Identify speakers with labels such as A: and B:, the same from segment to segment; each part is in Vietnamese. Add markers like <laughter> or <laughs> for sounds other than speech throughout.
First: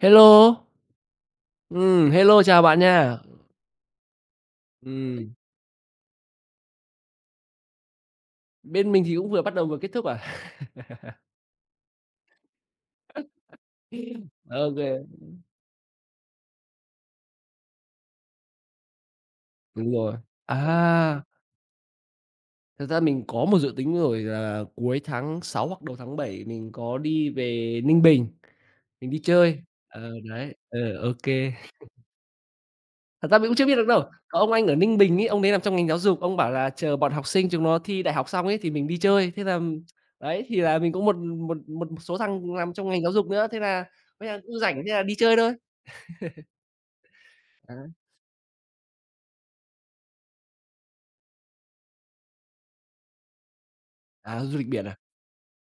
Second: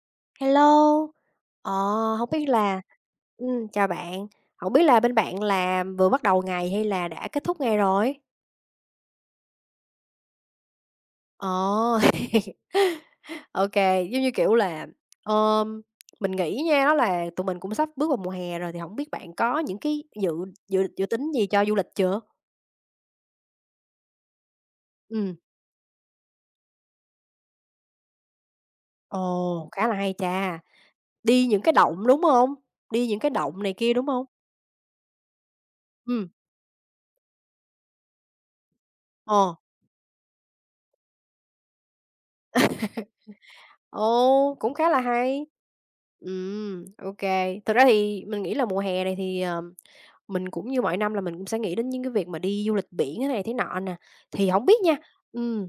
A: Hello.
B: Hello, ờ, không
A: Hello,
B: biết
A: chào bạn
B: là
A: nha.
B: chào bạn. Không biết là bên
A: Ừm,
B: bạn là vừa bắt đầu ngày hay là đã kết thúc ngày rồi?
A: Bên mình thì cũng vừa bắt đầu vừa kết thúc à?
B: Ờ, ô <laughs> giống như,
A: <laughs>
B: kiểu
A: Ô
B: là,
A: kê,
B: ờm, mình nghĩ nha, đó là tụi mình cũng sắp bước vào mùa hè rồi, thì không biết bạn có những
A: đúng
B: cái
A: rồi.
B: dự dự dự
A: À,
B: tính gì cho du lịch chưa?
A: thật ra mình có một dự tính rồi là cuối
B: Ừm,
A: tháng 6 hoặc đầu tháng 7 mình có đi về Ninh Bình, mình đi chơi.
B: ồ, khá là
A: Ờ,
B: hay
A: đấy,
B: cha,
A: ờ, ô
B: đi
A: kê.
B: những cái động, đúng không? Đi những
A: Thật
B: cái
A: ra mình cũng
B: động
A: chưa
B: này
A: biết được
B: kia,
A: đâu,
B: đúng không?
A: có ông anh ở Ninh Bình ấy, ông đấy làm trong ngành giáo dục,
B: Ừm,
A: ông bảo là chờ bọn học sinh chúng nó thi đại học xong ấy thì mình đi chơi. Thế
B: ờ.
A: là đấy, thì là mình cũng một một một số thằng làm trong ngành giáo dục nữa, thế là bây giờ
B: Ồ,
A: cũng
B: cũng
A: rảnh
B: khá
A: thế
B: là
A: là đi chơi
B: hay.
A: thôi.
B: Ok kê. Thực
A: À,
B: ra thì mình nghĩ là mùa hè này thì, mình cũng như mọi năm là mình cũng sẽ nghĩ đến những cái việc mà đi du lịch biển thế này thế nọ nè.
A: à,
B: Thì
A: du
B: không
A: lịch
B: biết
A: biển
B: nha,
A: à?
B: ừm,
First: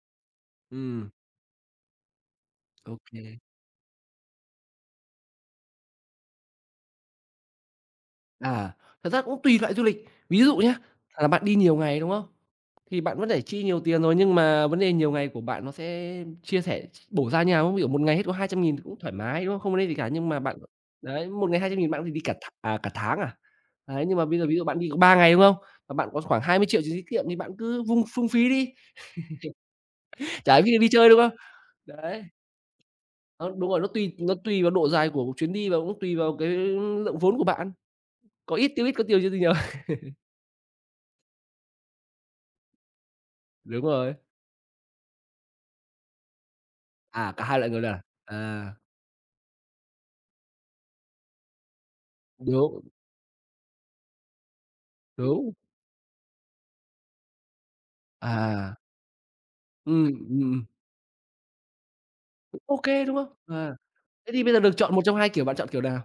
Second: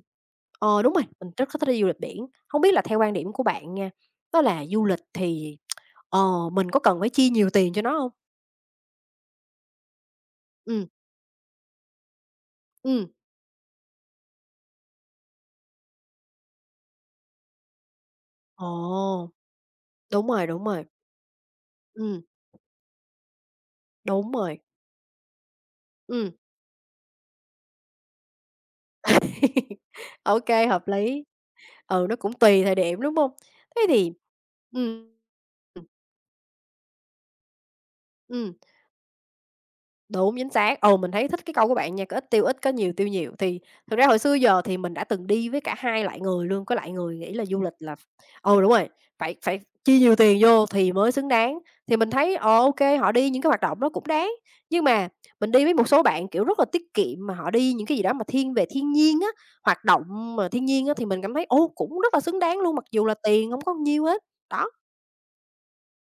B: đúng rồi,
A: Ừm,
B: mình rất thích đi du lịch biển. Không biết là theo quan điểm
A: ok.
B: của bạn nha, đó là du lịch thì, mình có cần phải chi nhiều tiền cho nó không?
A: À, thật ra cũng tùy loại du lịch. Ví dụ nhá,
B: Ừm,
A: là bạn đi nhiều ngày, đúng không? Thì
B: ừm,
A: bạn vẫn phải chi nhiều tiền rồi, nhưng mà vấn đề nhiều ngày của bạn nó sẽ chia sẻ, bổ ra như nào? Ví dụ một ngày hết có
B: ồ,
A: 200.000 thì cũng thoải mái, đúng không? Không vấn đề gì cả,
B: đúng
A: nhưng mà
B: rồi,
A: bạn
B: đúng rồi.
A: đấy, một ngày 200.000 bạn có thể đi
B: Ừm,
A: cả cả tháng à? Đấy, nhưng mà
B: đúng
A: bây giờ ví
B: rồi,
A: dụ bạn đi có 3 ngày, đúng không? Mà bạn có
B: ừm.
A: khoảng 20 triệu tiền tiết kiệm thì bạn cứ vung phung phí đi,
B: <laughs> Ok,
A: chả ai biết đi
B: hợp
A: chơi, đúng
B: lý.
A: không?
B: Ừ, nó
A: Đấy,
B: cũng tùy thời điểm, đúng hông?
A: đó, đúng rồi,
B: Thế
A: nó tùy
B: thì
A: nó tùy vào độ dài
B: ừm,
A: của chuyến đi và
B: ừm,
A: cũng tùy vào cái lượng vốn của bạn.
B: ừm,
A: Có ít tiêu ít, có tiêu chứ gì nhiều. <laughs>
B: đúng, chính xác. Ừ, mình thấy thích cái câu của bạn nha, có ít tiêu ít, có nhiều tiêu nhiều. Thì
A: Đúng
B: thực ra
A: rồi.
B: hồi xưa giờ thì mình đã từng đi với cả hai loại người luôn, có loại người
A: À,
B: nghĩ
A: cả
B: là
A: hai
B: du
A: loại
B: lịch
A: người
B: là,
A: là
B: ừ, đúng
A: à,
B: rồi, phải phải chi nhiều tiền vô thì mới xứng đáng, thì mình thấy, ô
A: đúng,
B: kê, họ đi những cái hoạt động đó cũng đáng. Nhưng mà mình
A: đúng.
B: đi với một số bạn, kiểu, rất là tiết kiệm mà họ đi những cái gì đó mà thiên về
A: À,
B: thiên nhiên á, hoạt
A: ừm,
B: động
A: ừm,
B: mà
A: ừm,
B: thiên nhiên á, thì mình cảm thấy, ô, cũng rất là xứng đáng
A: cũng
B: luôn,
A: ok,
B: mặc dù là
A: đúng không?
B: tiền hông có
A: À,
B: nhiêu hết.
A: thế thì bây giờ
B: Đó.
A: được chọn một trong hai kiểu, bạn chọn kiểu nào?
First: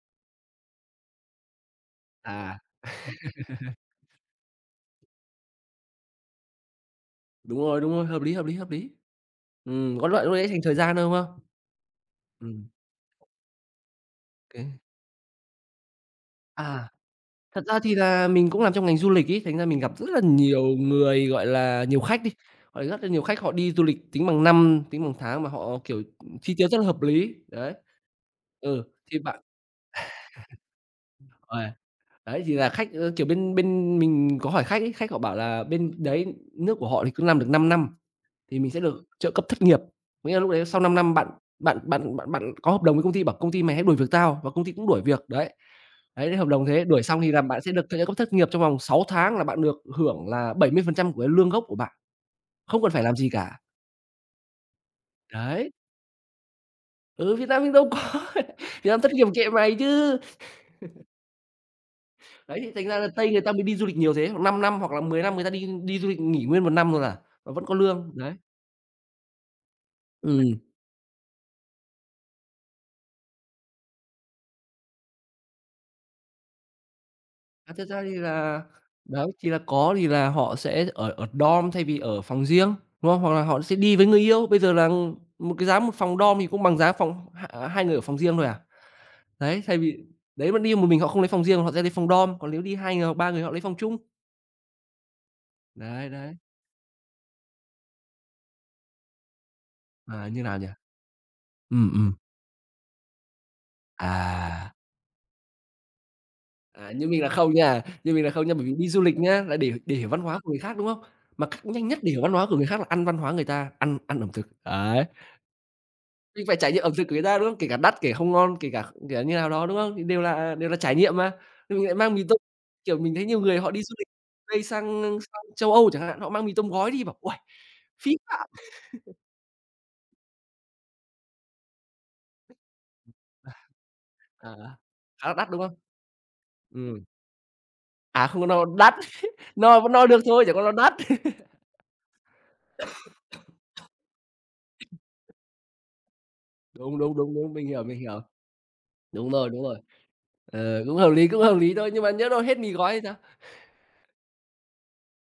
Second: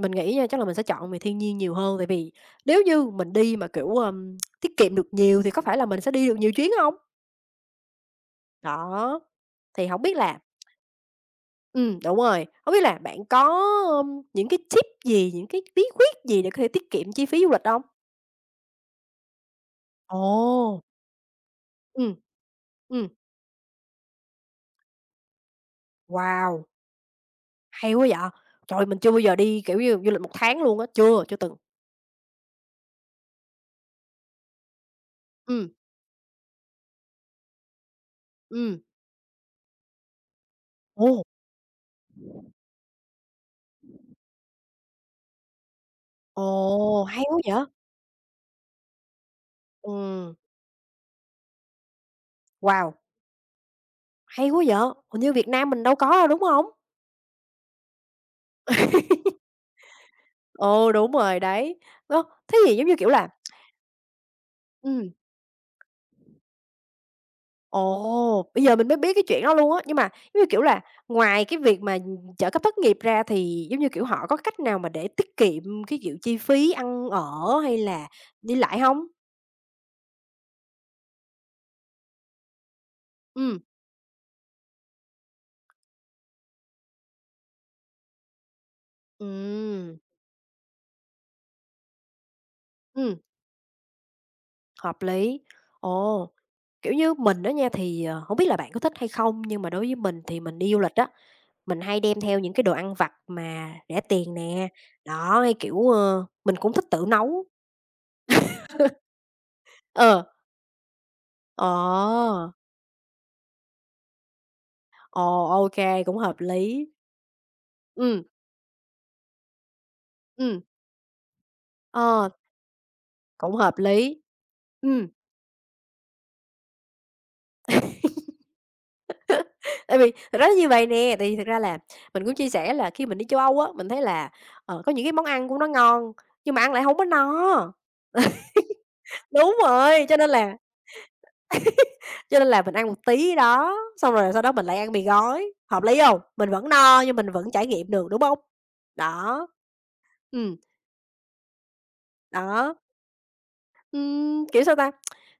B: Mình nghĩ nha, chắc là mình sẽ chọn về thiên nhiên nhiều hơn, tại vì
A: À,
B: nếu như mình đi mà, kiểu, tiết kiệm được nhiều thì có phải là mình sẽ đi được nhiều chuyến không?
A: đúng rồi, hợp lý, hợp lý, hợp lý.
B: Đó, thì không
A: Có
B: biết
A: loại lúc
B: là,
A: đấy dành thời gian hơn, đúng không?
B: đúng rồi,
A: Ừm,
B: không biết là bạn có, những cái
A: ô
B: tip gì, những cái bí quyết gì để có thể
A: À,
B: tiết kiệm chi phí du lịch
A: thật ra
B: không?
A: thì là mình cũng làm trong ngành du lịch ý thành ra mình gặp rất là nhiều
B: Ồ!
A: người, gọi là, nhiều
B: Ừm.
A: khách đi, gọi rất là
B: Ừm,
A: nhiều khách họ đi du lịch tính bằng năm, tính bằng tháng mà họ, kiểu, chi
B: wow,
A: tiêu rất là hợp lý, đấy.
B: hay quá vậy!
A: Ừ,
B: Trời, mình chưa
A: thì
B: bao giờ
A: bạn
B: đi, kiểu như, du lịch một tháng luôn á, chưa từng.
A: ờ. Đấy, thì là khách, ơ, kiểu, bên bên mình có hỏi khách ấy, khách họ bảo là
B: Ừm,
A: bên đấy nước của họ thì cứ làm được 5 năm thì mình sẽ
B: ừm.
A: được trợ cấp thất nghiệp. Có nghĩa là lúc đấy sau 5 năm
B: Ồ!
A: bạn bạn bạn bạn bạn có hợp đồng với công ty, bảo công ty "Mày hãy đuổi việc tao" và công ty cũng đuổi việc, đấy. Đấy, thế hợp đồng thế, đuổi
B: Ồ,
A: xong
B: hay
A: thì
B: quá
A: là bạn
B: vậy!
A: sẽ được trợ cấp thất nghiệp trong vòng 6 tháng là bạn được hưởng
B: Ừm,
A: là 70% của cái lương gốc của bạn, không cần
B: wow,
A: phải làm gì cả.
B: hay quá vậy! Hình như Việt
A: Đấy,
B: Nam mình đâu có đâu, đúng không?
A: ừ, Việt Nam mình đâu có, <laughs> Việt Nam thất nghiệp kệ mày chứ.
B: Ừ, đúng rồi, đấy. Thế
A: Đấy, thì
B: thì giống
A: thành
B: như,
A: ra là
B: kiểu là,
A: Tây người ta mới đi du lịch nhiều thế, 5 năm năm hoặc là
B: ừm,
A: 10 năm người ta đi đi du lịch nghỉ nguyên một năm luôn à, và vẫn có lương, đấy.
B: ồ, bây giờ mình mới biết cái chuyện đó luôn á. Nhưng mà, giống như,
A: Ừm,
B: kiểu là, ngoài cái việc mà trợ cấp thất nghiệp ra thì, giống như, kiểu, họ có cách nào mà để tiết kiệm cái, kiểu, chi phí ăn ở
A: à,
B: hay
A: thật ra
B: là
A: thì
B: đi
A: là
B: lại hông?
A: đó, thì là có thì là họ sẽ ở ở dorm thay vì ở phòng riêng, đúng không? Hoặc là họ
B: Ừm,
A: sẽ đi với người yêu, bây giờ là một cái giá một phòng dorm thì cũng bằng giá phòng h hai người ở phòng riêng thôi à. Đấy, thay
B: ừm,
A: vì đấy mà đi một mình họ không lấy phòng riêng, họ sẽ lấy phòng dorm, còn nếu đi 2 người hoặc
B: ừm,
A: 3 người họ lấy phòng chung.
B: hợp lý.
A: Đấy,
B: Ồ,
A: đấy,
B: kiểu như, mình á nha thì, hổng biết là bạn có thích hay không, nhưng mà đối với mình
A: à,
B: thì
A: như nào
B: mình
A: nhỉ?
B: đi du lịch á, mình
A: Ừm,
B: hay
A: ừm,
B: đem theo những cái đồ ăn vặt mà rẻ tiền nè.
A: à.
B: Đó, hay, kiểu, mình cũng thích
A: À,
B: tự
A: như mình là
B: nấu.
A: không nha, như mình là không nha, bởi vì đi du lịch nhá, là để hiểu văn
B: Ờ,
A: hóa của người khác, đúng không? Mà cách nhanh nhất để hiểu văn
B: ờ,
A: hóa của người khác là ăn văn hóa người ta, ăn ăn ẩm thực, đấy.
B: ồ, ô cũng hợp
A: Mình phải trải nghiệm
B: lý.
A: ẩm thực của người ta, đúng không? Kể cả đắt, kể
B: Ừm,
A: không ngon, kể cả kể như nào đó, đúng không? Thì đều là
B: ừm,
A: đều là trải nghiệm mà. Thì mình lại mang mì
B: ờ,
A: tôm, kiểu, mình thấy nhiều
B: cũng
A: người họ
B: hợp
A: đi du lịch
B: lý.
A: đây sang
B: Ừm,
A: sang châu Âu chẳng hạn, họ mang mì tôm gói đi, bảo: "Uầy, phí phạm!"
B: tại vì thật ra nó như vầy nè, tại vì thật ra là mình cũng chia sẻ là khi mình đi châu Âu á, mình thấy là,
A: À,
B: có những cái món
A: khá là
B: ăn
A: đắt,
B: cũng
A: đúng
B: nó
A: không?
B: ngon, nhưng mà ăn lại hông
A: Ừm,
B: có no.
A: không có no đắt, <laughs>
B: Đúng
A: no vẫn no
B: rồi, cho
A: được
B: nên
A: thôi, chẳng
B: là
A: qua nó đắt. <laughs>
B: cho nên là mình ăn một tí đó, xong rồi sau đó mình lại ăn mì gói, hợp lý hông? Mình vẫn
A: Đúng,
B: no
A: đúng,
B: nhưng mình
A: đúng,
B: vẫn
A: đúng, mình
B: trải
A: hiểu,
B: nghiệm
A: mình
B: được,
A: hiểu.
B: đúng hông?
A: Đúng
B: Đó,
A: rồi, đúng rồi.
B: ừm,
A: Ờ, cũng hợp lý thôi, nhưng mà nhỡ đâu hết mì
B: đó,
A: gói thì sao?
B: kiểu, sao ta?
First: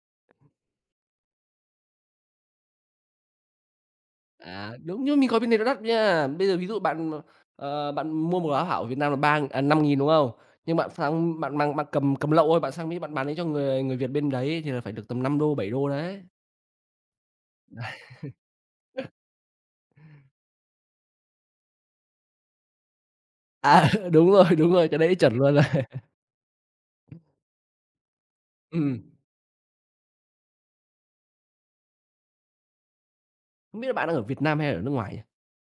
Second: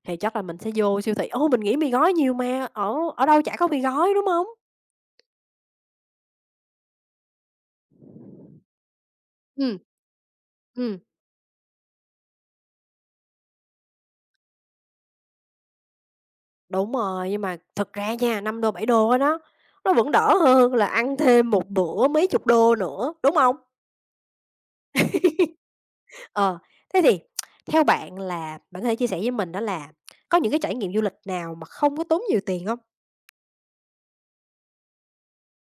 B: Thì chắc là mình sẽ vô siêu thị, ô, mình nghĩ mì gói nhiều mà, ở ở đâu chả có mì gói, đúng hông?
A: À, đúng, nhưng mà mì gói bên này nó đắt nha. Bây giờ ví dụ bạn, ờ, bạn mua một quả hảo ở Việt Nam là
B: Ừm.
A: 5.000, đúng không? Nhưng bạn
B: Ừm.
A: sang bạn mang bạn cầm cầm lậu thôi, bạn sang Mỹ bạn bán đấy cho người người Việt bên đấy thì là phải được tầm năm đô bảy đô đấy.
B: Đúng rồi, nhưng mà thực ra nha, $5, đô bảy đô á đó, nó vẫn đỡ hơn là ăn thêm một bữa mấy chục đô nữa, đúng hông?
A: À, <laughs> đúng rồi, cái đấy chuẩn luôn rồi. <laughs>
B: Ờ, thế thì theo bạn là bạn có thể
A: Ừm,
B: chia sẻ với mình đó là có những cái trải nghiệm du lịch nào mà không có tốn nhiều tiền hông?
A: không biết là bạn đang ở Việt Nam hay ở nước ngoài nhỉ?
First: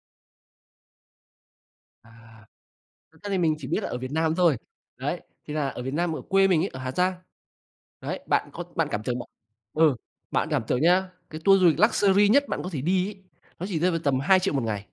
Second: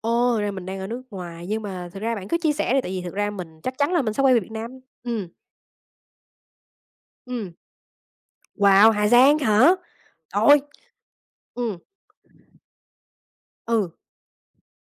B: Ồ, ra mình đang ở nước ngoài, nhưng mà thực ra bạn cứ
A: À,
B: chia sẻ đi, tại vì thực
A: thật ra
B: ra
A: thì mình
B: mình
A: chỉ
B: chắc
A: biết là
B: chắn
A: ở
B: là
A: Việt
B: mình sẽ
A: Nam
B: quay về Việt
A: thôi.
B: Nam.
A: Đấy, thì là ở Việt Nam, ở quê mình ấy, ở Hà Giang.
B: Ừm.
A: Đấy, bạn có bạn
B: Wow,
A: cảm
B: Hà
A: tưởng bạn
B: Giang hả?
A: ừ, bạn
B: Ôi, ơi!
A: cảm tưởng nhá, cái tour du
B: Ừm,
A: lịch luxury nhất bạn có thể đi ấy, nó chỉ rơi
B: ừ,
A: vào tầm hai triệu một ngày.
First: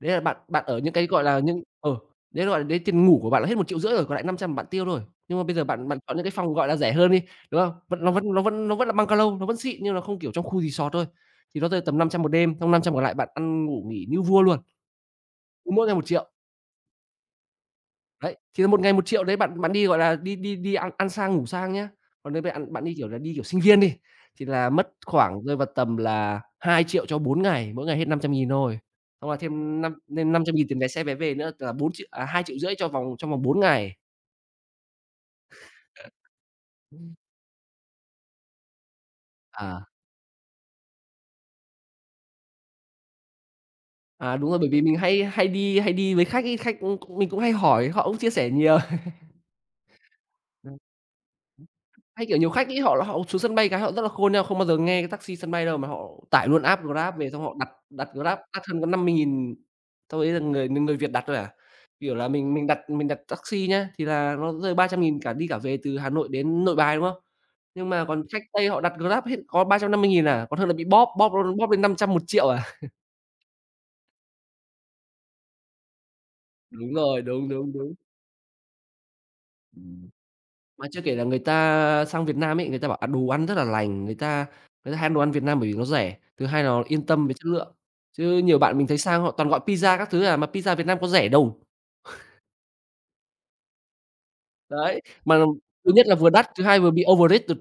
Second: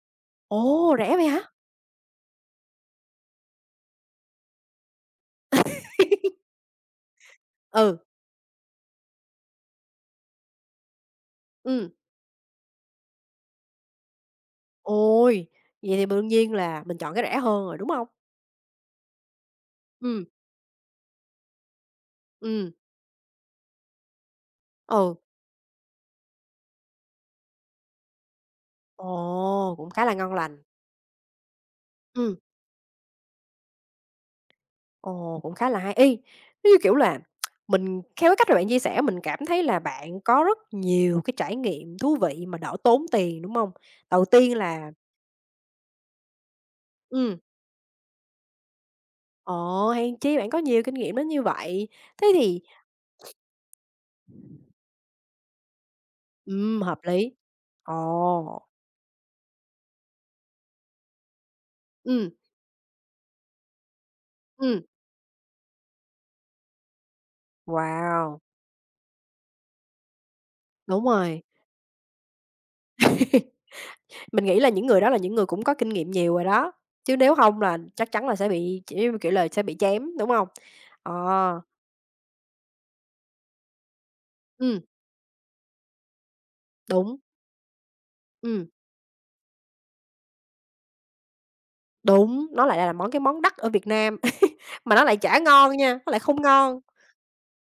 A: Đấy là bạn bạn ở những
B: ồ,
A: cái,
B: rẻ
A: gọi
B: vậy
A: là,
B: hả?
A: những ừ, đấy, gọi là, đến tiền ngủ của bạn là hết một triệu rưỡi rồi, còn lại 500 bạn tiêu thôi. Nhưng mà bây giờ bạn bạn chọn những cái
B: <laughs>
A: phòng, gọi là, rẻ hơn đi, đúng không?
B: Ừ,
A: Vẫn nó vẫn là bungalow, nó vẫn xịn nhưng nó không, kiểu, trong khu resort thôi, thì nó rơi
B: ừm.
A: tầm năm trăm một đêm, trong 500 còn lại bạn ăn, ngủ, nghỉ như vua luôn,
B: Ôi,
A: cứ mỗi ngày
B: vậy
A: một
B: thì đương
A: triệu.
B: nhiên là mình chọn cái rẻ hơn rồi, đúng hông?
A: Đấy, thì một ngày 1.000.000 đấy bạn bạn đi, gọi là,
B: Ừm,
A: đi đi đi ăn ăn sang ngủ sang nhá. Còn nếu
B: ừm,
A: bạn bạn đi, kiểu là, đi kiểu sinh viên đi, thì là mất
B: ừ.
A: khoảng rơi vào tầm là 2.000.000 cho 4 ngày, mỗi ngày hết 500.000 thôi. Xong là
B: Ồ,
A: thêm
B: cũng
A: năm
B: khá là
A: lên
B: ngon
A: năm trăm
B: lành.
A: nghìn tiền vé xe vé về nữa là
B: Ừm.
A: 2.500.000 cho vòng trong vòng 4 ngày.
B: Ồ, cũng khá là hay. Giống như, kiểu là, mình theo cái cách mà bạn chia sẻ mình cảm thấy là
A: À,
B: bạn có rất nhiều cái trải nghiệm thú vị mà đỡ tốn tiền, đúng hông? Đầu
A: à, đúng
B: tiên
A: rồi, bởi vì
B: là
A: mình hay hay đi với khách ấy, khách, cũng mình cũng
B: Ừm.
A: hay hỏi, họ cũng chia sẻ nhiều.
B: Ồ, hèn chi bạn có
A: Ừm.
B: nhiều kinh nghiệm đến như vậy.
A: Hay,
B: Thế
A: kiểu, nhiều
B: thì
A: khách ý họ họ xuống sân bay cái họ rất là khôn nha, không bao giờ nghe cái taxi sân bay đâu, mà họ tải luôn app
B: hợp
A: Grab về
B: lý.
A: xong họ đặt đặt Grab
B: Ồ.
A: đắt hơn có 50.000 sau đấy là người người Việt đặt thôi à. Kiểu là
B: Ừm,
A: mình đặt taxi nhá, thì là nó rơi
B: ừm.
A: 300.000 cả đi cả về từ Hà Nội đến Nội Bài, đúng không? Nhưng mà còn khách
B: Wow,
A: Tây họ đặt Grab hết có 350.000 à, còn hơn là bị
B: đúng
A: bóp, bóp
B: rồi.
A: bóp lên 500 1.000.000 à.
B: Mình nghĩ là những người đó là những người cũng có kinh nghiệm nhiều rồi đó,
A: Đúng
B: chứ
A: rồi,
B: nếu
A: đúng,
B: không
A: đúng,
B: là
A: đúng.
B: chắc chắn là sẽ bị, kiểu kiểu là, sẽ bị chém, đúng không?
A: Mà chưa kể là người
B: Ờ,
A: ta sang Việt Nam ấy, người ta bảo "À, đồ ăn rất là lành", người ta
B: ừm,
A: người ta hay ăn đồ ăn Việt Nam bởi vì nó rẻ, thứ hai là nó yên
B: đúng,
A: tâm về chất lượng. Chứ nhiều
B: ừm,
A: bạn mình thấy sang họ toàn gọi pizza các thứ à, mà pizza Việt Nam có rẻ đâu.
B: đúng, nó lại là cái món đắt ở Việt Nam, <laughs> mà
A: Đấy,
B: nó lại
A: mà
B: chả ngon
A: thứ
B: nha,
A: nhất
B: nó
A: là
B: lại
A: vừa
B: không
A: đắt, thứ hai
B: ngon.
A: vừa bị overrated.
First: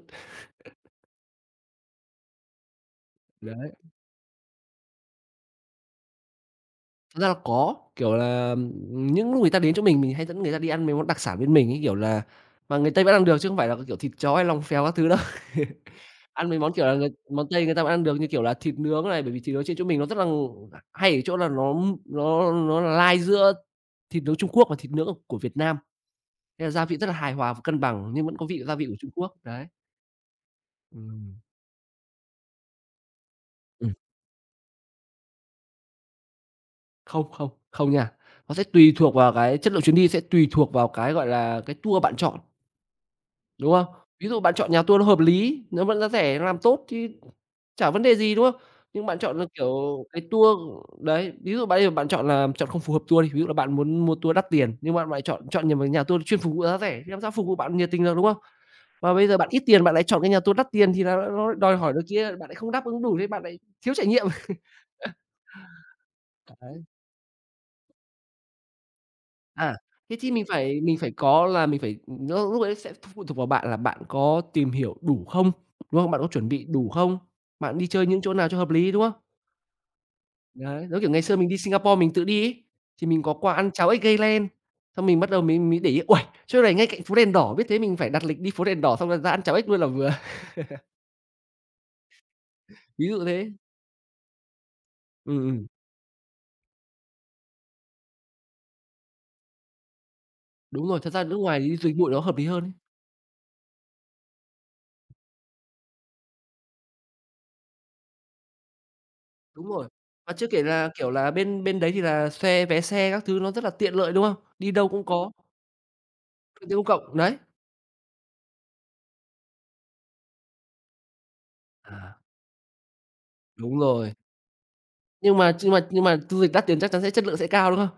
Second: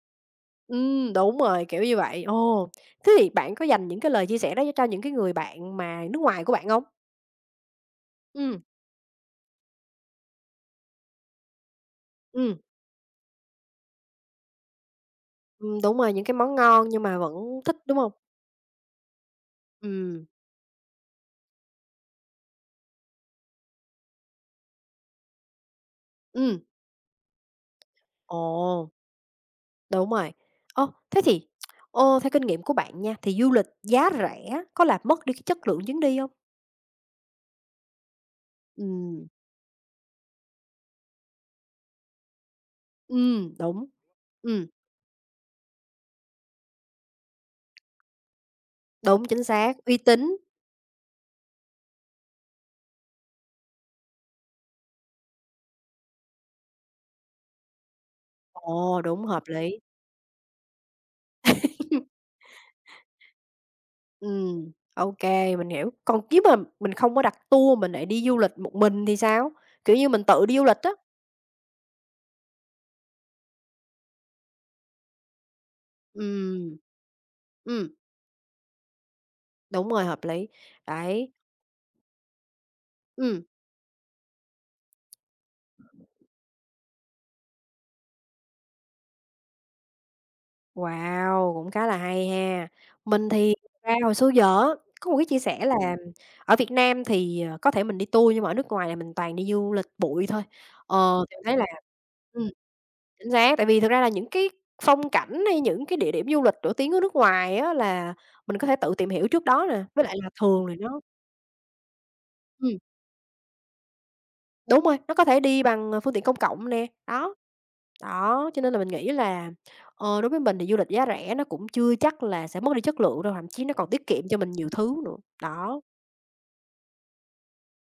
B: Đúng rồi, kiểu như vậy. Ồ, thế thì bạn có
A: Đấy,
B: dành những cái lời chia sẻ đó cho những cái người bạn mà nước ngoài của bạn không?
A: thật ra là có, kiểu là,
B: Ừ,
A: những lúc người ta đến chỗ mình hay dẫn người ta đi ăn mấy món đặc sản bên mình ấy, kiểu là,
B: ừm,
A: mà người Tây vẫn ăn được chứ không phải là, kiểu, thịt chó hay lòng phèo các thứ đâu. <laughs>
B: đúng rồi, những cái
A: Ăn
B: món
A: mấy món, kiểu
B: ngon
A: là,
B: nhưng
A: người
B: mà vẫn
A: món Tây người
B: thích,
A: ta vẫn
B: đúng
A: ăn
B: không?
A: được, như kiểu là thịt nướng này, bởi vì thịt nướng trên chỗ mình nó rất
B: Ừ,
A: là hay ở chỗ là nó là lai giữa thịt nướng Trung Quốc và thịt nướng của Việt Nam,
B: ừ,
A: nên là gia vị rất là hài hòa và cân bằng nhưng vẫn có vị gia vị
B: ồ.
A: của Trung Quốc, đấy.
B: Đúng rồi. Ô, thế
A: Ừm.
B: thì ô, theo kinh nghiệm của bạn nha, thì du lịch
A: Ừm,
B: giá rẻ có làm mất đi cái chất lượng chuyến đi hông?
A: không, không, không nha. Nó sẽ tùy thuộc
B: Ừm,
A: vào cái chất lượng chuyến đi, sẽ tùy thuộc vào cái, gọi là, cái tour bạn chọn. Đúng không?
B: đúng.
A: Ví dụ bạn
B: Ừm,
A: chọn nhà tour nó hợp lý, nó vẫn giá rẻ, làm tốt thì chả vấn đề gì, đúng không? Nhưng bạn
B: đúng,
A: chọn
B: chính
A: là,
B: xác, uy
A: kiểu, cái
B: tín.
A: tour đấy, ví dụ bạn bạn chọn không phù hợp tour đi, ví dụ là bạn muốn mua tour đắt tiền, nhưng bạn lại chọn chọn nhầm cái nhà tour chuyên phục vụ giá rẻ thì làm sao phục vụ bạn nhiệt tình được, đúng không?
B: Ồ,
A: Và
B: đúng,
A: bây giờ
B: hợp
A: bạn ít
B: lý.
A: tiền bạn lại chọn cái nhà tour đắt tiền thì là nó đòi hỏi đôi
B: <laughs>
A: kia bạn lại không đáp ứng đủ thế bạn lại thiếu trải nghiệm.
B: Ô
A: <laughs>
B: kê, mình hiểu. Còn nếu mà
A: Đấy.
B: mình không có đặt tour, mình lại đi du lịch một mình thì sao?
A: À,
B: Kiểu như,
A: thế
B: mình
A: thì
B: tự đi du lịch á.
A: mình phải có là mình phải nó lúc đấy sẽ phụ thuộc vào bạn là bạn có tìm hiểu đủ không, đúng không? Bạn có chuẩn bị
B: Ừm.
A: đủ không? Bạn đi
B: Ừm,
A: chơi những chỗ nào cho hợp lý, đúng không?
B: đúng rồi, hợp lý.
A: Đấy, giống kiểu ngày
B: Đấy,
A: xưa mình đi Singapore mình tự đi ấy, thì mình có
B: ừm.
A: qua ăn cháo ếch gây len, xong mình bắt đầu mình mới để ý, uầy, chỗ này ngay cạnh phố đèn đỏ, biết thế mình phải đặt lịch đi phố đèn đỏ xong rồi ra ăn cháo ếch luôn là vừa,
B: Wow, cũng khá là hay ha.
A: <laughs> ví dụ
B: Mình
A: thế.
B: thì thật ra hồi xưa giờ á, có một cái chia
A: Ừm,
B: sẻ
A: ừm,
B: là ở Việt Nam thì, có thể mình đi tour nhưng mà ở nước ngoài là mình toàn đi du lịch bụi thôi.
A: đúng rồi, thật ra nước
B: Thì mình thấy
A: ngoài
B: là,
A: thì đi dịch vụ nó hợp lý
B: ừm,
A: hơn ấy.
B: chính xác, tại vì thực ra là những cái phong cảnh hay những cái địa điểm du lịch nổi tiếng ở nước ngoài á là mình có thể tự tìm hiểu trước
A: Đúng
B: đó nè,
A: rồi,
B: với lại là
A: và chưa kể
B: thường thì
A: là,
B: nó
A: kiểu là, bên bên đấy thì là xe
B: ừm.
A: vé xe các thứ nó rất là tiện lợi, đúng không? Đi
B: Đúng
A: đâu
B: rồi,
A: cũng
B: nó có
A: có.
B: thể đi bằng, phương tiện công
A: Kinh
B: cộng
A: tế
B: nè,
A: cộng,
B: đó.
A: đấy.
B: Đó, cho nên là mình nghĩ là, đối với mình thì du lịch giá rẻ nó cũng chưa
A: À,
B: chắc là sẽ mất đi chất lượng đâu, thậm chí nó
A: đúng
B: còn tiết
A: rồi.
B: kiệm cho mình nhiều thứ nữa,
A: Nhưng mà nhưng
B: đó.
A: mà nhưng mà du lịch đắt tiền chắc chắn sẽ chất lượng sẽ cao, đúng không?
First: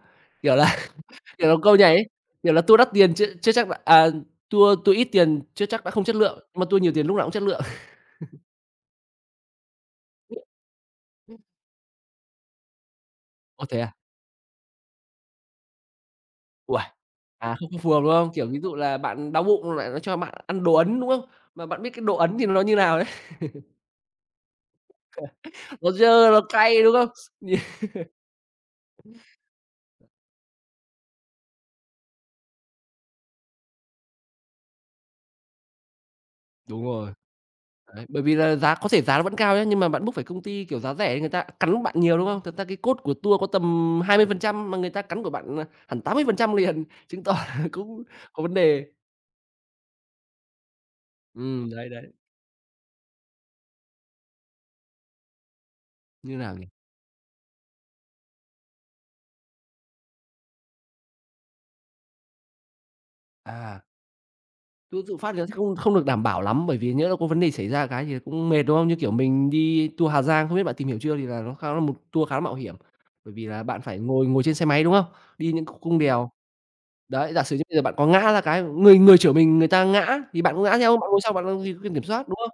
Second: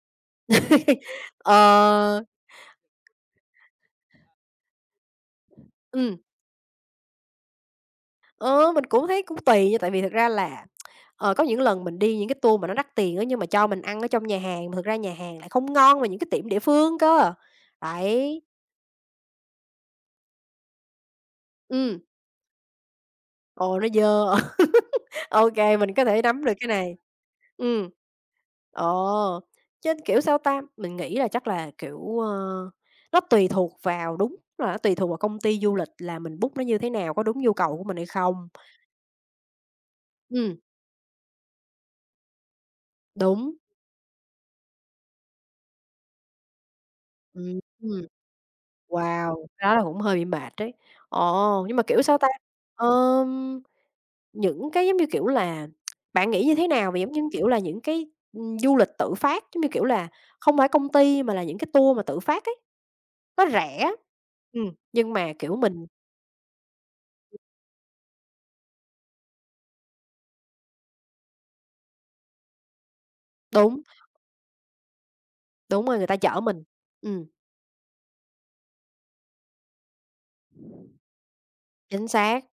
A: Kiểu là,
B: <laughs>
A: <laughs> kiểu là, câu nhảy ấy,
B: Ờ.
A: kiểu là, "Tour đắt tiền chưa chưa chắc đã à, tour tour ít tiền chưa chắc đã không chất
B: Ừm,
A: lượng, nhưng mà tour nhiều tiền lúc nào cũng chất lượng."
B: ờ, mình cũng thấy cũng tùy nha, tại vì thực ra
A: <laughs>
B: là, có những lần mình đi những cái tour mà nó đắt tiền á, nhưng mà
A: Ồ,
B: cho
A: thế
B: mình
A: à?
B: ăn ở trong nhà hàng, mà thực ra nhà hàng lại không ngon mà những cái tiệm địa
A: Uầy,
B: phương cơ.
A: à, không không phù hợp, đúng không?
B: Đấy,
A: Kiểu, ví dụ là bạn đau bụng lại nó cho bạn ăn đồ Ấn, đúng không? Mà bạn biết
B: ừ,
A: cái đồ Ấn thì nó như nào đấy,
B: ồ, nó dơ. <laughs> Ok,
A: <laughs> nó
B: mình có thể
A: dơ, nó
B: nắm được cái
A: cay, đúng
B: này.
A: không? <laughs>
B: Ừ. Ờ, chứ, kiểu, sao ta, mình nghĩ là chắc là, kiểu, nó tùy thuộc vào đúng là nó tùy thuộc vào công ty du lịch là mình book nó như
A: Đúng
B: thế
A: rồi.
B: nào, có đúng nhu cầu của mình
A: Đấy,
B: hay
A: bởi vì
B: không.
A: là giá có thể giá nó vẫn cao nhé nhưng mà bạn book phải công
B: Ừm.
A: ty, kiểu, giá rẻ thì người ta cắn bạn nhiều, đúng không? Thật ra cái cốt của tour có
B: Đúng,
A: tầm 20% mà người ta cắn của bạn, à, hẳn 80% liền, <laughs> chứng tỏ
B: ừm,
A: là <laughs> cũng
B: ừm,
A: có vấn đề.
B: wow, cái đó là cũng hơi bị mệt đấy. Ồ, nhưng mà,
A: Đấy,
B: kiểu,
A: đấy,
B: sao ta, ờm, những cái, giống như kiểu là, bạn
A: như
B: nghĩ như
A: nào nhỉ?
B: thế nào về, giống như, kiểu là, những cái, du lịch tự phát, giống như kiểu là, không phải công ty mà là những cái tour mà tự phát ấy? Nó
A: À,
B: rẻ, ừm,
A: tour
B: nhưng
A: tự phát
B: mà,
A: thì nó sẽ
B: kiểu,
A: không
B: mình
A: không được đảm bảo lắm, bởi vì nhỡ đâu có vấn đề xảy ra cái thì cũng mệt, đúng không? Như kiểu mình đi tour Hà Giang, không biết bạn tìm hiểu chưa thì là nó khá là một tour khá là mạo hiểm, bởi vì là
B: đúng.
A: bạn phải ngồi ngồi trên xe máy, đúng không? Đi những
B: Đúng
A: cung
B: rồi, người ta
A: đèo.
B: chở mình. Ừm,
A: Đấy, giả sử như bây giờ bạn có ngã ra cái người người chở mình người ta ngã thì bạn cũng ngã theo, bạn ngồi sau bạn làm gì có quyền kiểm
B: chính
A: soát, đúng
B: xác.
A: không?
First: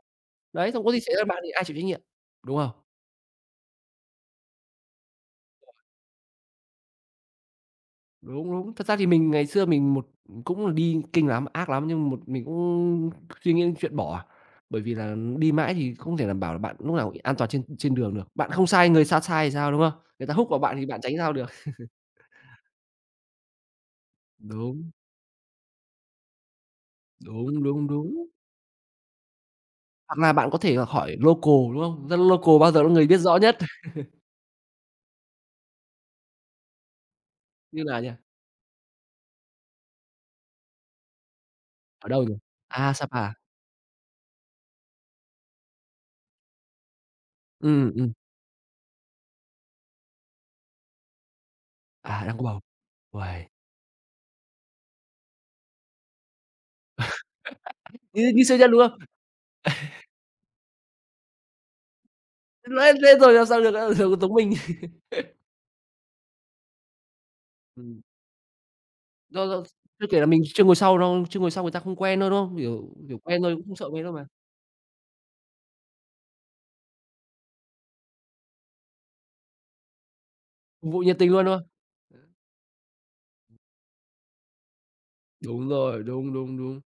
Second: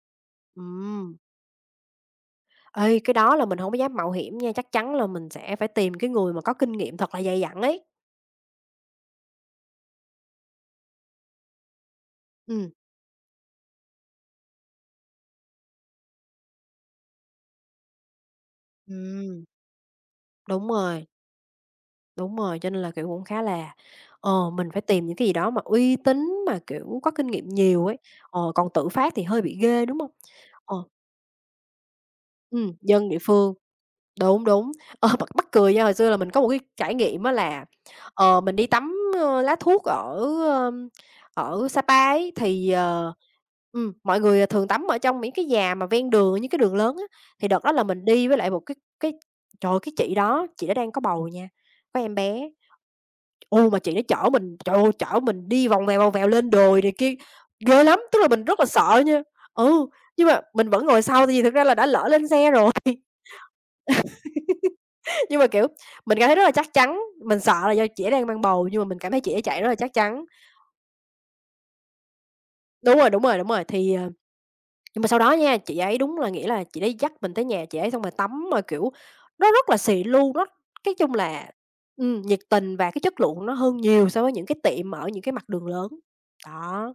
A: Đấy, xong có gì xảy
B: Ừm,
A: ra bạn thì ai chịu trách nhiệm, đúng không?
B: ê, cái đó là mình hổng có dám mạo hiểm nha, chắc chắn là mình sẽ phải tìm cái người mà có kinh nghiệm thật là dày dặn ấy.
A: Đúng, đúng. Thật ra thì mình ngày xưa mình một cũng là đi kinh lắm, ác lắm nhưng một mình
B: Ừm,
A: cũng suy nghĩ đến chuyện bỏ à. Bởi vì là đi mãi thì không thể đảm bảo là bạn lúc nào cũng an toàn trên trên đường được. Bạn không sai người ta
B: Ừm.
A: sai thì sao, đúng không? Người ta húc vào
B: Đúng
A: bạn thì bạn
B: rồi,
A: tránh sao được. <laughs>
B: đúng rồi, cho nên là, kiểu, cũng khá là, mình phải
A: Đúng,
B: tìm những cái gì đó mà uy tín mà, kiểu, có kinh nghiệm
A: đúng, đúng,
B: nhiều ấy,
A: đúng.
B: còn tự phát thì hơi bị ghê, đúng hông?
A: Hoặc là bạn có thể
B: Ờ,
A: là hỏi local, đúng không? Dân local bao giờ là người
B: dân
A: biết
B: địa
A: rõ
B: phương.
A: nhất. <laughs>
B: Đúng, đúng. Mắc mắc cười nha, hồi xưa là mình có một cái trải nghiệm á là,
A: Như nào nhỉ?
B: mình đi tắm, lá thuốc ở, ơm, ở Sapa
A: Ở đâu
B: ấy,
A: nhỉ?
B: thì,
A: À, Sapa à?
B: mọi người, thường tắm ở trong những cái nhà mà ven đường, những cái đường lớn á. Thì đợt đó là
A: Ừm,
B: mình
A: ừm.
B: đi với lại một cái trời ơi, cái chị đó đang có bầu nha, có em
A: À, đang có
B: bé.
A: bầu. Uầy,
B: Ô, mà chị đó chở mình, trời ơi, chở mình đi vòng vèo lên đồi này kia, ghê lắm! Tức
A: như
B: là
A: như
B: mình
A: siêu
B: rất là
A: nhân, đúng không?
B: sợ nha. Ừ, nhưng mà mình vẫn ngồi sau tại vì thực ra là đã lỡ lên xe rồi.
A: Lóe lên rồi làm sao được, ờ, giống giống mình. <laughs>
B: Nhưng mà, kiểu, mình cảm thấy rất là chắc chắn, mình sợ là do
A: Ừm,
B: chỉ đang mang bầu, nhưng mà mình cảm thấy chị
A: do
B: ấy
A: do
B: chạy rất là chắc
A: chưa kể
B: chắn.
A: là mình chưa ngồi sau đâu chưa ngồi sau người ta không quen đâu, đúng không? Kiểu
B: Đúng rồi,
A: kiểu,
B: đúng rồi,
A: quen
B: đúng
A: thôi cũng
B: rồi,
A: không sợ
B: thì,
A: mấy đâu mà.
B: nhưng mà sau đó nha, chị ấy đúng là nghĩa là chị ấy dắt mình tới nhà chị ấy xong rồi tắm mà, kiểu, nó rất là xì lu, nó
A: Phục
B: cái
A: vụ
B: chung
A: nhiệt tình luôn,
B: là,
A: đúng không?
B: nhiệt tình và cái chất lượng nó hơn nhiều so với những cái tiệm ở những cái mặt đường
A: Đúng
B: lớn.
A: rồi, đúng, đúng, đúng.
B: Đó,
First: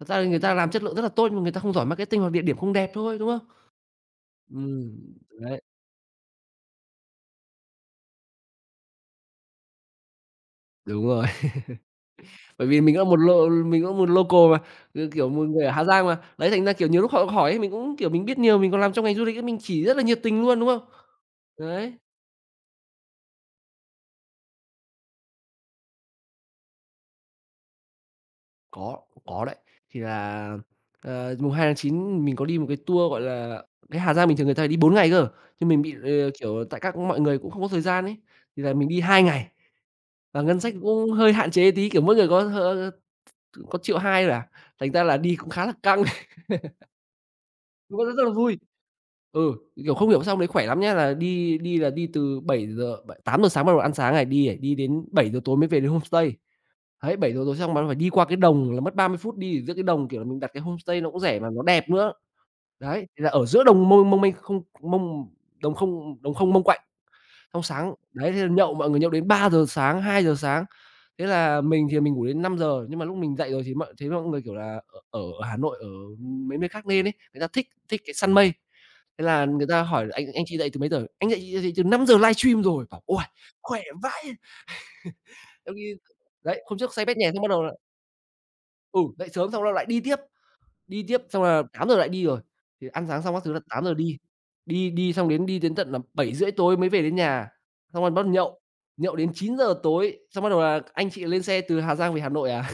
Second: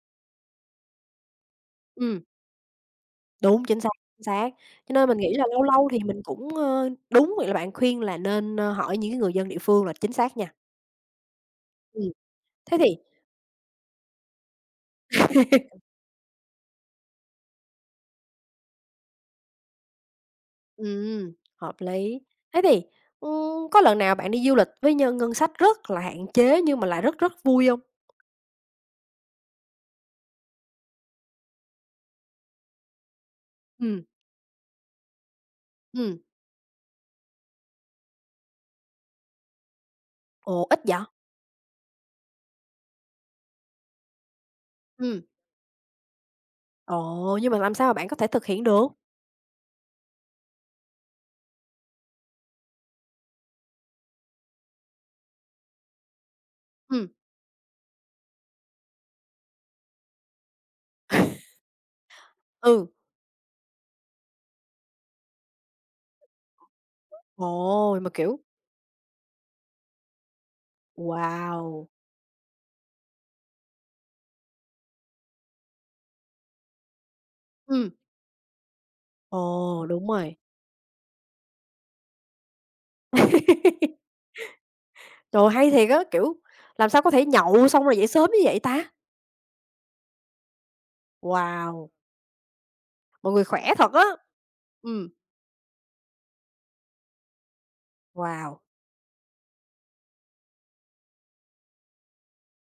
A: Thật ra thì người ta làm chất lượng rất là tốt nhưng mà người ta không giỏi marketing
B: ừm,
A: hoặc địa điểm không đẹp thôi, đúng không?
B: đúng, chính xác, chính xác. Cho nên
A: Ừm,
B: mình nghĩ là
A: đấy,
B: lâu lâu thì mình cũng, đúng vậy là bạn khuyên là nên, hỏi những cái người dân địa phương là chính xác nha.
A: đúng rồi. <laughs>
B: Ừm,
A: Bởi
B: thế
A: vì mình
B: thì
A: cũng là một lo mình cũng một local mà, ừ, kiểu, một người ở Hà Giang mà. Đấy, thành ra, kiểu, nhiều lúc họ hỏi ấy, mình cũng, kiểu, mình biết nhiều, mình còn làm trong ngành du lịch ấy, mình chỉ rất là nhiệt tình luôn, đúng không?
B: ừm, hợp
A: Đấy.
B: lý. Thế thì, có lần nào bạn đi du lịch với nhân ngân sách rất là hạn chế nhưng mà lại rất rất vui không?
A: Có, có đấy. Thì là, ờ, 2/9 mình có đi một cái tour, gọi là cái
B: Ừm.
A: Hà Giang bình thường người ta phải đi 4 ngày cơ, nhưng mình bị,
B: Ừm,
A: ờ, kiểu, tại các mọi người cũng không có thời gian ấy, thì là mình đi 2 ngày. Và ngân
B: ồ,
A: sách
B: ít vậy?
A: cũng hơi hạn chế tí, kiểu, mỗi người có có triệu hai 000 à, thành ra là
B: Ừm.
A: đi cũng khá là căng, <laughs>
B: Ồ, nhưng mà làm sao mà
A: nhưng mà
B: bạn
A: rất
B: có
A: rất
B: thể
A: là
B: thực
A: vui.
B: hiện được?
A: Ừ, kiểu, không hiểu sao hôm đấy khỏe lắm nhá, là đi đi là đi từ 7 giờ bảy 8 giờ sáng bắt đầu ăn sáng này, đi đi đến 7 giờ tối mới về đến homestay.
B: Ừm.
A: Đấy, 7 giờ tối xong bạn phải đi qua cái đồng là mất 30 phút đi, giữa cái đồng, kiểu là, mình đặt cái homestay nó cũng rẻ mà nó đẹp nữa.
B: Ừ.
A: Đấy, thì là ở giữa đồng mông mông manh không mông đồng không mông quạnh, xong sáng
B: Ồ, mà,
A: đấy,
B: kiểu
A: thế là nhậu, mọi người nhậu đến 3 giờ sáng, 2 giờ sáng. Thế là
B: wow!
A: mình thì mình ngủ đến 5 giờ nhưng mà lúc mình dậy rồi thì mọi thấy mọi người, kiểu là, ở ở Hà Nội, ở mấy nơi khác lên ấy, người ta thích
B: Ừm.
A: thích cái săn mây. Thế là người ta
B: Ồ,
A: hỏi
B: đúng
A: là "Anh
B: rồi.
A: anh chị dậy từ mấy giờ?" "Anh dậy chị dậy từ 5:00 livestream rồi." Bảo: "Uầy, khỏe vãi!"
B: Trời ơi, hay
A: Trong
B: thiệt
A: khi
B: á, kiểu,
A: đấy, hôm
B: làm
A: trước
B: sao
A: say
B: có
A: bét
B: thể
A: nhè xong bắt đầu.
B: nhậu xong rồi dậy sớm như vậy ta?
A: Ừ, dậy sớm xong là lại đi tiếp xong là tám
B: Wow,
A: giờ lại đi rồi, thì ăn sáng
B: mọi
A: xong các
B: người
A: thứ là
B: khỏe
A: tám
B: thật
A: giờ
B: á!
A: đi, đi
B: Ừm.
A: đi xong đến đi đến tận là 7:30 tối mới về đến nhà, xong rồi bắt đầu nhậu,
B: Wow,
A: nhậu đến 9 giờ tối, xong bắt đầu là anh chị lên xe từ Hà Giang về Hà Nội à.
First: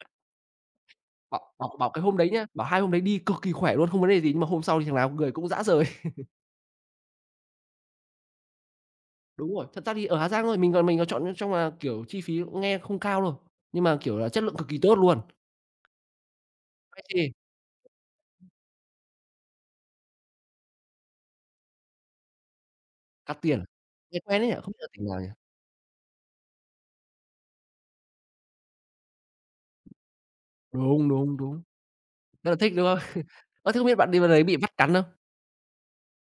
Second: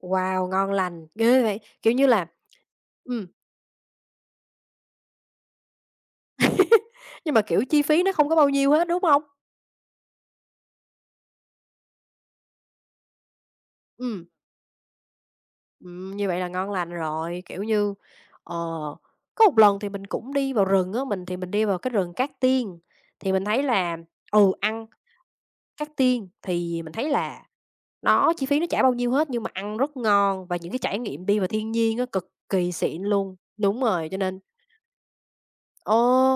B: wow, ngon lành,
A: Bảo
B: ghê vậy!
A: bảo bảo
B: Kiểu
A: cái
B: như
A: hôm
B: là
A: đấy nhá, bảo hai hôm đấy đi
B: ừm.
A: cực kỳ khỏe luôn, không vấn đề gì, nhưng mà hôm sau thì thằng nào người cũng rã rời. <laughs>
B: Nhưng mà, kiểu, chi phí nó không có bao nhiêu hết, đúng không?
A: Đúng rồi, thật ra thì ở Hà Giang thôi, mình còn chọn trong là, kiểu, chi phí cũng nghe không cao đâu, nhưng mà, kiểu
B: Ừm,
A: là, chất lượng cực kỳ tốt luôn.
B: như vậy là ngon lành
A: Vãi chê,
B: rồi, kiểu như, ờ, có một lần thì mình cũng đi vào rừng á, mình thì mình đi vào cái rừng Cát Tiên, thì
A: cắt
B: mình thấy
A: tiền,
B: là,
A: nghe quen ấy
B: ừ,
A: nhỉ, không biết ở
B: ăn
A: tỉnh nào nhỉ?
B: Cát Tiên thì mình thấy là nó chi phí nó chả bao nhiêu hết nhưng mà ăn rất ngon và những cái trải
A: Đúng,
B: nghiệm
A: đúng,
B: đi vào
A: đúng.
B: thiên nhiên á cực
A: Rất là thích,
B: kỳ
A: đúng không?
B: xịn luôn.
A: Ơ, thế
B: Đúng
A: không biết
B: rồi,
A: bạn
B: cho
A: đi vào
B: nên
A: đấy bị vắt cắn không?
B: Ờ,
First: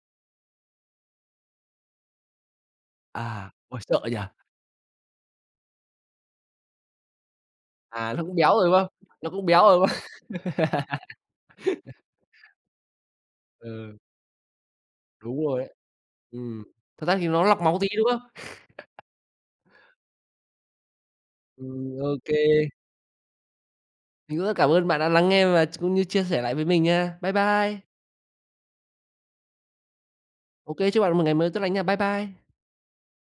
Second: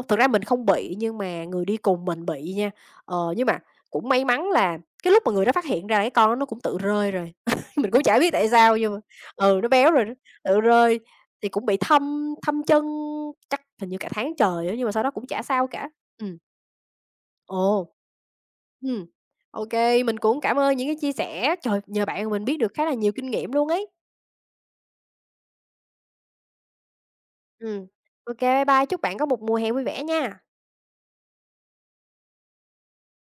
B: thực ra mình không bị, nhưng mà người đi cùng mình bị nha. Nhưng
A: À,
B: mà
A: ôi, sợ
B: cũng
A: nhỉ?
B: may mắn là cái lúc mà người đó phát hiện ra là cái con đó nó cũng tự rơi rồi, <laughs> mình cũng
A: À,
B: chả
A: nó
B: biết
A: cũng
B: tại
A: béo rồi, đúng
B: sao
A: không?
B: nhưng mà
A: Nó cũng
B: ừ,
A: béo
B: nó
A: rồi, đúng
B: béo
A: không?
B: rồi nó tự rơi, thì cũng bị thâm thâm chân chắc hình như
A: Ừ,
B: cả tháng trời á, nhưng mà sau đó cũng chả
A: đúng rồi
B: sao
A: đấy.
B: cả. Ừ.
A: Ừm, thật ra thì nó lọc máu tí,
B: Ồ.
A: đúng không?
B: Ừ. OK, mình cũng cảm ơn những cái chia sẻ. Trời, nhờ
A: Ô
B: bạn mà
A: kê.
B: mình biết được khá là nhiều kinh nghiệm luôn ấy.
A: Mình cũng rất cảm ơn bạn đã lắng nghe và ch cũng như chia sẻ lại với mình nha. Bye bye.
B: Ừm, ô bye bye, chúc bạn có một mùa hè vui vẻ nha.
A: Ô kê, chúc bạn một ngày mới tốt lành nha. Bye bye.